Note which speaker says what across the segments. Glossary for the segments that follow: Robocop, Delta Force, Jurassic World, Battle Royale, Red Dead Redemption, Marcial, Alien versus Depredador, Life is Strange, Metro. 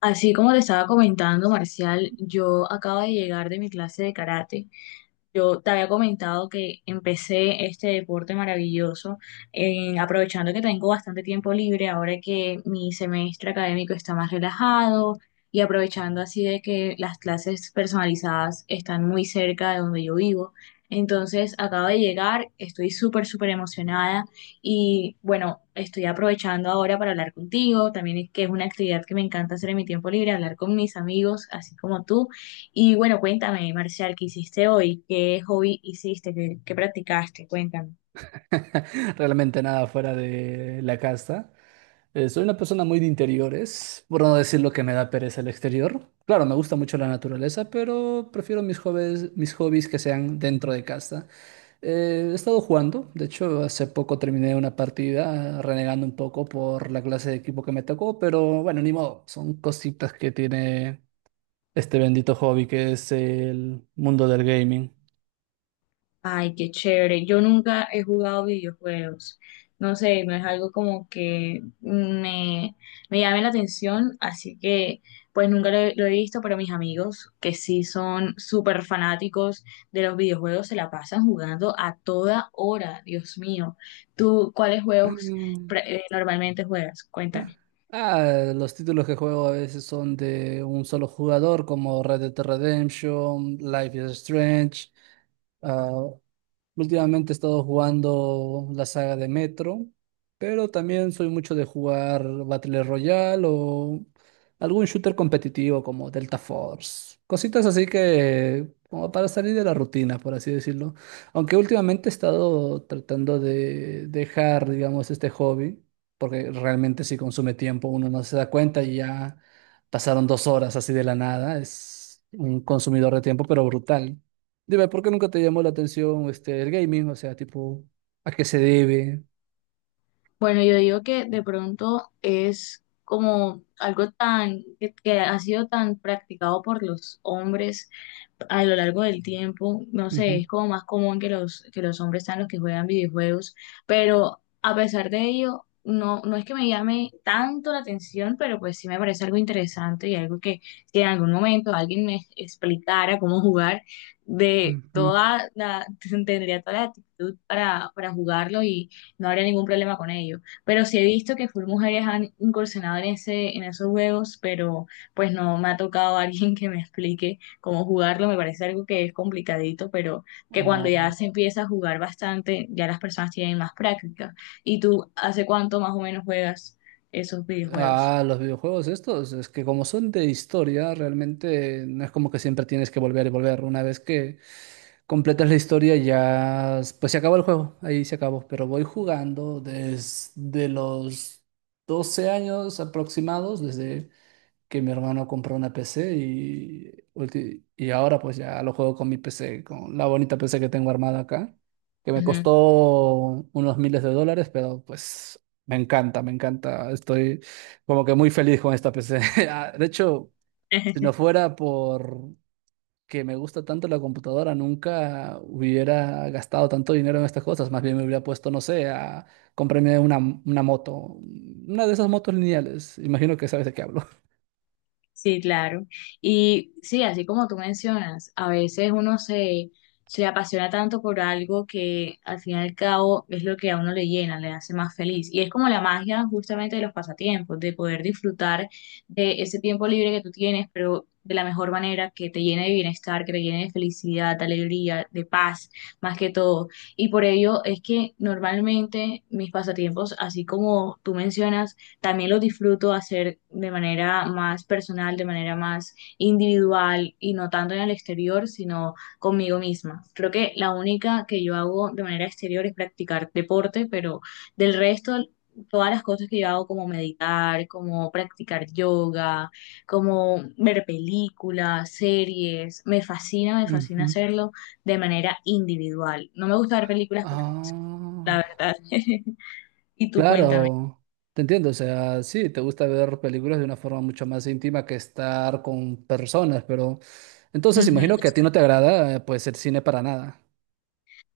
Speaker 1: Así como te estaba comentando, Marcial, yo acabo de llegar de mi clase de karate. Yo te había comentado que empecé este deporte maravilloso, aprovechando que tengo bastante tiempo libre ahora que mi semestre académico está más relajado y aprovechando así de que las clases personalizadas están muy cerca de donde yo vivo. Entonces, acabo de llegar, estoy súper, súper emocionada y bueno, estoy aprovechando ahora para hablar contigo, también es que es una actividad que me encanta hacer en mi tiempo libre, hablar con mis amigos, así como tú. Y bueno, cuéntame, Marcial, ¿qué hiciste hoy? ¿Qué hobby hiciste? ¿Qué practicaste? Cuéntame.
Speaker 2: Realmente nada fuera de la casa. Soy una persona muy de interiores, por no decir lo que me da pereza el exterior. Claro, me gusta mucho la naturaleza, pero prefiero mis hobbies que sean dentro de casa. He estado jugando, de hecho, hace poco terminé una partida renegando un poco por la clase de equipo que me tocó, pero bueno, ni modo, son cositas que tiene este bendito hobby que es el mundo del gaming.
Speaker 1: Ay, qué chévere. Yo nunca he jugado videojuegos. No sé, no es algo como que me llame la atención, así que pues nunca lo, he lo he visto, pero mis amigos que sí son súper fanáticos de los videojuegos se la pasan jugando a toda hora, Dios mío. ¿Tú cuáles juegos
Speaker 2: Mm.
Speaker 1: normalmente juegas? Cuéntame.
Speaker 2: Los títulos que juego a veces son de un solo jugador, como Red Dead Redemption, Life is Strange. ah, Últimamente he estado jugando la saga de Metro, pero también soy mucho de jugar Battle Royale o algún shooter competitivo como Delta Force. Cositas así que como para salir de la rutina, por así decirlo. Aunque últimamente he estado tratando de dejar, digamos, este hobby porque realmente si consume tiempo uno no se da cuenta y ya pasaron 2 horas así de la nada. Es un consumidor de tiempo, pero brutal. Dime, ¿por qué nunca te llamó la atención este, el gaming? O sea, tipo, ¿a qué se debe?
Speaker 1: Bueno, yo digo que de pronto es como algo que ha sido tan practicado por los hombres a lo largo del tiempo. No sé,
Speaker 2: Ujú,
Speaker 1: es como más común que los hombres sean los que juegan videojuegos, pero a pesar de ello no es que me llame tanto la atención, pero pues sí me parece algo interesante y algo que si en algún momento alguien me explicara cómo jugar de
Speaker 2: ujú.
Speaker 1: toda la tendría toda la actitud para jugarlo y no habría ningún problema con ello. Pero sí he visto que full mujeres han incursionado en esos juegos, pero pues no me ha tocado alguien que me explique cómo jugarlo. Me parece algo que es complicadito, pero que cuando
Speaker 2: Ah,
Speaker 1: ya se empieza a jugar bastante, ya las personas tienen más práctica. ¿Y tú hace cuánto más o menos juegas esos videojuegos?
Speaker 2: Los videojuegos estos, es que como son de historia, realmente no es como que siempre tienes que volver y volver. Una vez que completas la historia ya, pues se acabó el juego, ahí se acabó. Pero voy jugando desde los 12 años aproximados, desde que mi hermano compró una PC y, y ahora pues ya lo juego con mi PC, con la bonita PC que tengo armada acá, que me
Speaker 1: Ujú.
Speaker 2: costó unos miles de dólares, pero pues me encanta, me encanta. Estoy como que muy feliz con esta PC. De hecho, si no fuera por que me gusta tanto la computadora, nunca hubiera gastado tanto dinero en estas cosas. Más bien me hubiera puesto, no sé, a comprarme una moto, una de esas motos lineales. Imagino que sabes de qué hablo.
Speaker 1: Sí, claro. Y sí, así como tú mencionas, a veces uno se, se apasiona tanto por algo que al fin y al cabo es lo que a uno le llena, le hace más feliz. Y es como la magia justamente de los pasatiempos, de poder disfrutar de ese tiempo libre que tú tienes, pero de la mejor manera que te llene de bienestar, que te llene de felicidad, de alegría, de paz, más que todo. Y por ello es que normalmente mis pasatiempos, así como tú mencionas, también lo disfruto hacer de manera más personal, de manera más individual y no tanto en el exterior, sino conmigo misma. Creo que la única que yo hago de manera exterior es practicar deporte, pero del resto, todas las cosas que yo hago como meditar, como practicar yoga, como ver películas, series, me fascina
Speaker 2: Ujú.
Speaker 1: hacerlo de manera individual. No me gusta ver películas con las personas, la
Speaker 2: Ah,
Speaker 1: verdad. Y tú cuéntame.
Speaker 2: claro, te entiendo, o sea, sí, te gusta ver películas de una forma mucho más íntima que estar con personas, pero entonces
Speaker 1: Ujú.
Speaker 2: imagino que a ti no te agrada, pues el cine para nada.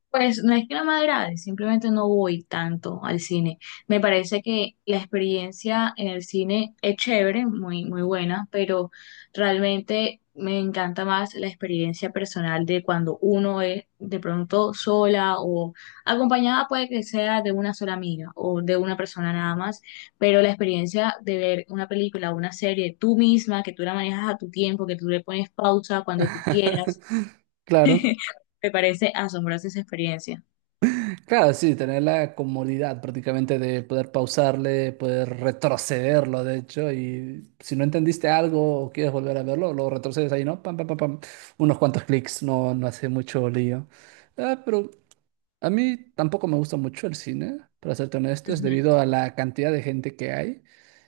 Speaker 1: Pues no es que no me agrade, simplemente no voy tanto al cine. Me parece que la experiencia en el cine es chévere, muy, muy buena, pero realmente me encanta más la experiencia personal de cuando uno es de pronto sola o acompañada, puede que sea de una sola amiga o de una persona nada más, pero la experiencia de ver una película o una serie tú misma, que tú la manejas a tu tiempo, que tú le pones pausa cuando tú quieras,
Speaker 2: Claro,
Speaker 1: me parece asombrosa esa experiencia.
Speaker 2: claro, sí, tener la comodidad prácticamente de poder pausarle, poder retrocederlo, de hecho, y si no entendiste algo o quieres volver a verlo, lo retrocedes ahí, ¿no? Pam, pam, pam, pam, unos cuantos clics, no hace mucho lío. Pero a mí tampoco me gusta mucho el cine, para serte honesto, es
Speaker 1: Ujú.
Speaker 2: debido a la cantidad de gente que hay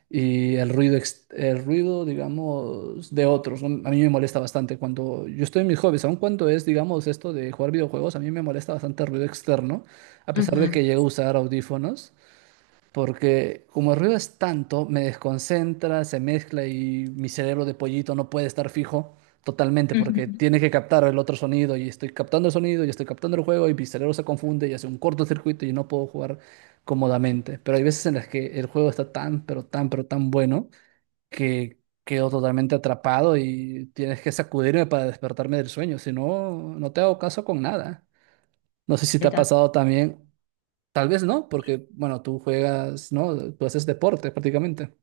Speaker 2: y el ruido, el ruido, digamos, de otros. ¿No? A mí me molesta bastante cuando yo estoy en mis hobbies, aun cuando es, digamos, esto de jugar videojuegos, a mí me molesta bastante el ruido externo, a pesar de
Speaker 1: Ujú,
Speaker 2: que llego a usar audífonos. Porque como el ruido es tanto, me desconcentra, se mezcla y mi cerebro de pollito no puede estar fijo totalmente
Speaker 1: Ujú.
Speaker 2: porque tiene que captar el otro sonido y estoy captando el sonido y estoy captando el juego y mi cerebro se confunde y hace un cortocircuito y no puedo jugar cómodamente. Pero hay veces en las que el juego está tan, pero tan, pero tan bueno que quedo totalmente atrapado y tienes que sacudirme para despertarme del sueño. Si no, no te hago caso con nada. No sé si te ha
Speaker 1: completa-
Speaker 2: pasado también. Tal vez no,
Speaker 1: Sí,
Speaker 2: porque, bueno, tú juegas, ¿no? Tú haces deporte prácticamente.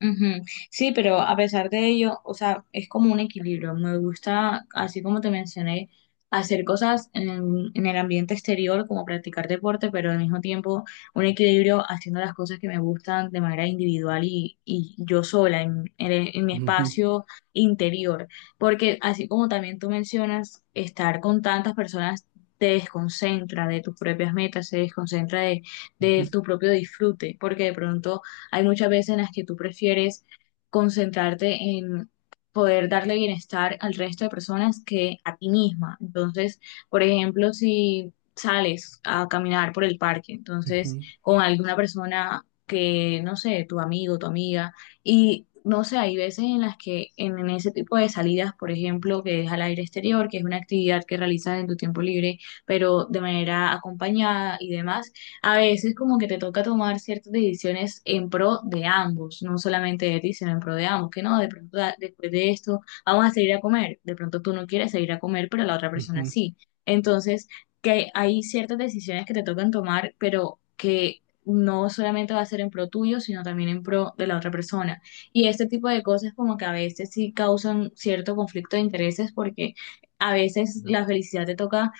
Speaker 1: Ujú. Sí, pero a pesar de ello, o sea, es como un equilibrio. Me gusta, así como te mencioné, hacer cosas en el ambiente exterior, como practicar deporte, pero al mismo tiempo un equilibrio haciendo las cosas que me gustan de manera individual y yo sola, en mi
Speaker 2: Ujú,
Speaker 1: espacio interior. Porque así como también tú mencionas, estar con tantas personas te desconcentra de tus propias metas, de
Speaker 2: ujú,
Speaker 1: tu propio disfrute, porque de pronto hay muchas veces en las que tú prefieres concentrarte en poder darle bienestar al resto de personas que a ti misma. Entonces, por ejemplo, si sales a caminar por el parque, entonces
Speaker 2: ujú,
Speaker 1: con alguna persona que, no sé, tu amigo, tu amiga, y no sé, hay veces en las que en ese tipo de salidas, por ejemplo, que es al aire exterior, que es una actividad que realizas en tu tiempo libre, pero de manera acompañada y demás, a veces como que te toca tomar ciertas decisiones en pro de ambos, no solamente de ti, sino en pro de ambos, que no, de pronto después de esto vamos a salir a comer, de pronto tú no quieres salir a comer, pero la otra persona
Speaker 2: ujú.
Speaker 1: sí. Entonces, que hay ciertas decisiones que te tocan tomar, pero que no solamente va a ser en pro tuyo, sino también en pro de la otra persona. Y este tipo de cosas como que a veces sí causan cierto conflicto de intereses porque a veces la felicidad te toca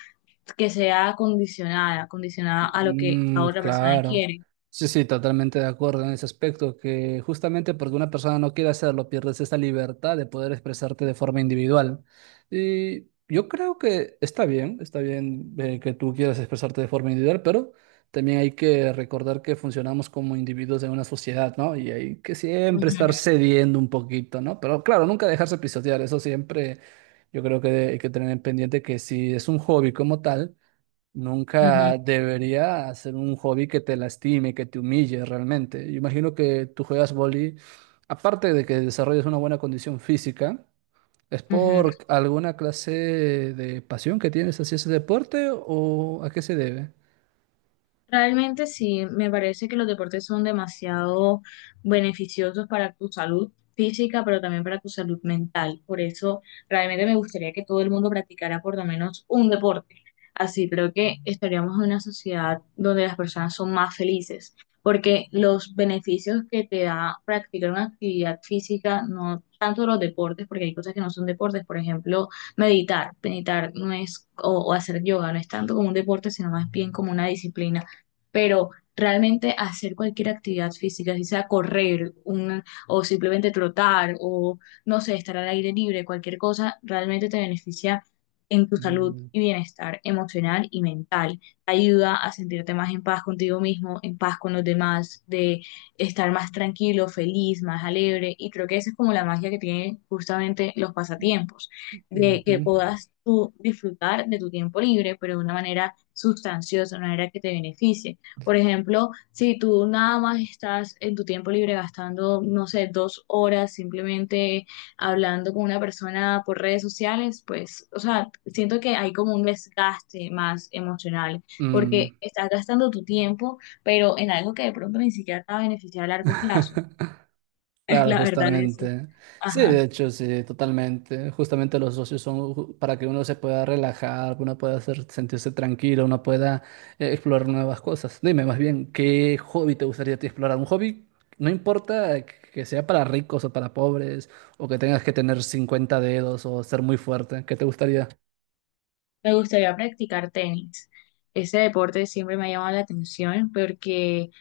Speaker 1: que sea condicionada, condicionada a lo que la
Speaker 2: Mm,
Speaker 1: otra persona
Speaker 2: claro.
Speaker 1: quiere.
Speaker 2: Sí, sí, totalmente de acuerdo en ese aspecto, que justamente porque una persona no quiere hacerlo, pierdes esa libertad de poder expresarte de forma individual. Y yo creo que está bien que tú quieras expresarte de forma individual, pero también hay que recordar que funcionamos como individuos en una sociedad, ¿no? Y hay que siempre
Speaker 1: Ujú,
Speaker 2: estar cediendo un poquito, ¿no? Pero claro, nunca dejarse pisotear, eso siempre yo creo que hay que tener en pendiente que si es un hobby como tal,
Speaker 1: ujú,
Speaker 2: nunca debería ser un hobby que te lastime, que te humille realmente. Yo imagino que tú juegas vóley, aparte de que desarrolles una buena condición física, ¿es
Speaker 1: ujú.
Speaker 2: por alguna clase de pasión que tienes hacia ese deporte o a qué se debe?
Speaker 1: Realmente sí, me parece que los deportes son demasiado beneficiosos para tu salud física, pero también para tu salud mental. Por eso realmente me gustaría que todo el mundo practicara por lo menos un deporte. Así creo que estaríamos en una sociedad donde las personas son más felices, porque los beneficios que te da practicar una actividad física, no tanto los deportes, porque hay cosas que no son deportes, por ejemplo, meditar. Meditar no es, o hacer yoga, no es tanto como un deporte, sino más bien como una disciplina pero realmente hacer cualquier actividad física, si sea correr un, o simplemente trotar o no sé, estar al aire libre, cualquier cosa, realmente te beneficia en tu salud
Speaker 2: Mm,
Speaker 1: y bienestar emocional y mental. Te ayuda a sentirte más en paz contigo mismo, en paz con los demás, de estar más tranquilo, feliz, más alegre. Y creo que esa es como la magia que tienen justamente los pasatiempos, de
Speaker 2: ujú.
Speaker 1: que puedas tú disfrutar de tu tiempo libre, pero de una manera sustanciosa, de una manera que te beneficie. Por ejemplo, si tú nada más estás en tu tiempo libre gastando, no sé, 2 horas simplemente hablando con una persona por redes sociales, pues, o sea, siento que hay como un desgaste más emocional,
Speaker 2: Mm,
Speaker 1: porque estás gastando tu tiempo, pero en algo que de pronto ni siquiera te va a beneficiar a largo plazo.
Speaker 2: claro,
Speaker 1: La verdad es,
Speaker 2: justamente. Sí,
Speaker 1: ajá.
Speaker 2: de hecho, sí, totalmente. Justamente los socios son para que uno se pueda relajar, uno pueda sentirse tranquilo, uno pueda explorar nuevas cosas. Dime más bien, ¿qué hobby te gustaría a ti explorar? Un hobby, no importa que sea para ricos o para pobres, o que tengas que tener 50 dedos o ser muy fuerte, ¿qué te gustaría?
Speaker 1: Me gustaría practicar tenis. Ese deporte siempre me ha llamado la atención porque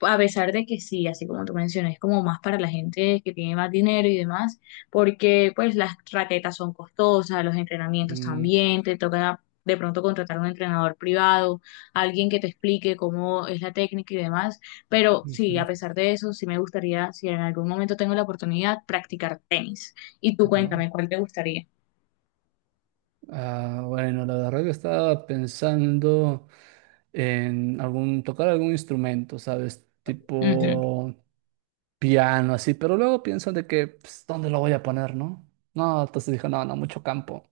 Speaker 1: a pesar de que sí, así como tú mencionas, es como más para la gente que tiene más dinero y demás, porque pues las raquetas son costosas, los entrenamientos
Speaker 2: Mm,
Speaker 1: también, te toca de pronto contratar un entrenador privado, alguien que te explique cómo es la técnica y demás, pero sí, a
Speaker 2: ujú.
Speaker 1: pesar de eso, sí me gustaría, si en algún momento tengo la oportunidad, practicar tenis. Y tú
Speaker 2: Va.
Speaker 1: cuéntame, ¿cuál te gustaría?
Speaker 2: Bueno, la verdad que estaba pensando en algún, tocar algún instrumento, ¿sabes?
Speaker 1: Ujú.
Speaker 2: Tipo piano, así, pero luego pienso de que, pues, ¿dónde lo voy a poner, no? No, entonces dije, no, no, mucho campo.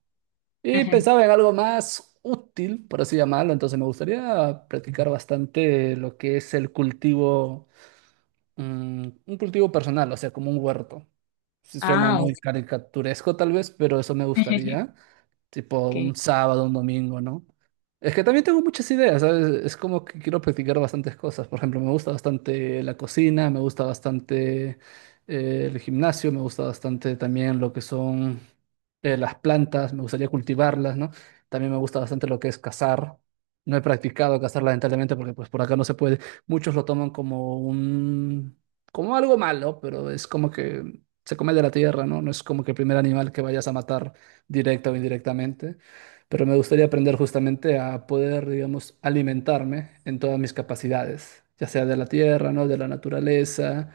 Speaker 2: Y
Speaker 1: Ajá.
Speaker 2: pensaba en algo más útil, por así llamarlo, entonces me gustaría practicar bastante lo que es el cultivo, mm, un cultivo personal, o sea, como un huerto. Sí, suena
Speaker 1: Ah,
Speaker 2: muy
Speaker 1: ok.
Speaker 2: caricaturesco tal vez, pero eso me gustaría tipo
Speaker 1: Ok.
Speaker 2: un sábado, un domingo, ¿no? Es que también tengo muchas ideas, ¿sabes? Es como que quiero practicar bastantes cosas. Por ejemplo, me gusta bastante la cocina, me gusta bastante el gimnasio, me gusta bastante también lo que son las plantas, me gustaría cultivarlas, ¿no? También me gusta bastante lo que es cazar. No he practicado cazar lamentablemente porque pues por acá no se puede. Muchos lo toman como un como algo malo, pero es como que se come de la tierra, ¿no? No es como que el primer animal que vayas a matar directa o indirectamente, pero me gustaría aprender justamente a poder, digamos, alimentarme en todas mis capacidades, ya sea de la tierra, ¿no? De la naturaleza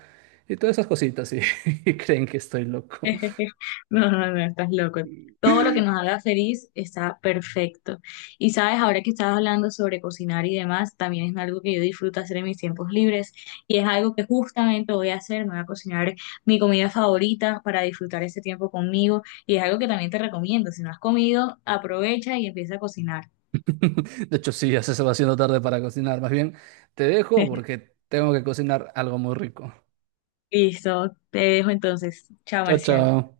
Speaker 2: y todas esas cositas, y, y creen que estoy loco.
Speaker 1: No, no, no, estás loco. Todo lo que nos haga feliz está perfecto. Y sabes, ahora que estabas hablando sobre cocinar y demás, también es algo que yo disfruto hacer en mis tiempos libres y es algo que justamente voy a hacer, me voy a cocinar mi comida favorita para disfrutar ese tiempo conmigo y es algo que también te recomiendo. Si no has comido, aprovecha y empieza a cocinar.
Speaker 2: De hecho, sí, ya se va haciendo tarde para cocinar. Más bien, te dejo porque tengo que cocinar algo muy rico.
Speaker 1: Listo, te dejo entonces. Chao,
Speaker 2: Chao,
Speaker 1: Marcial.
Speaker 2: chao.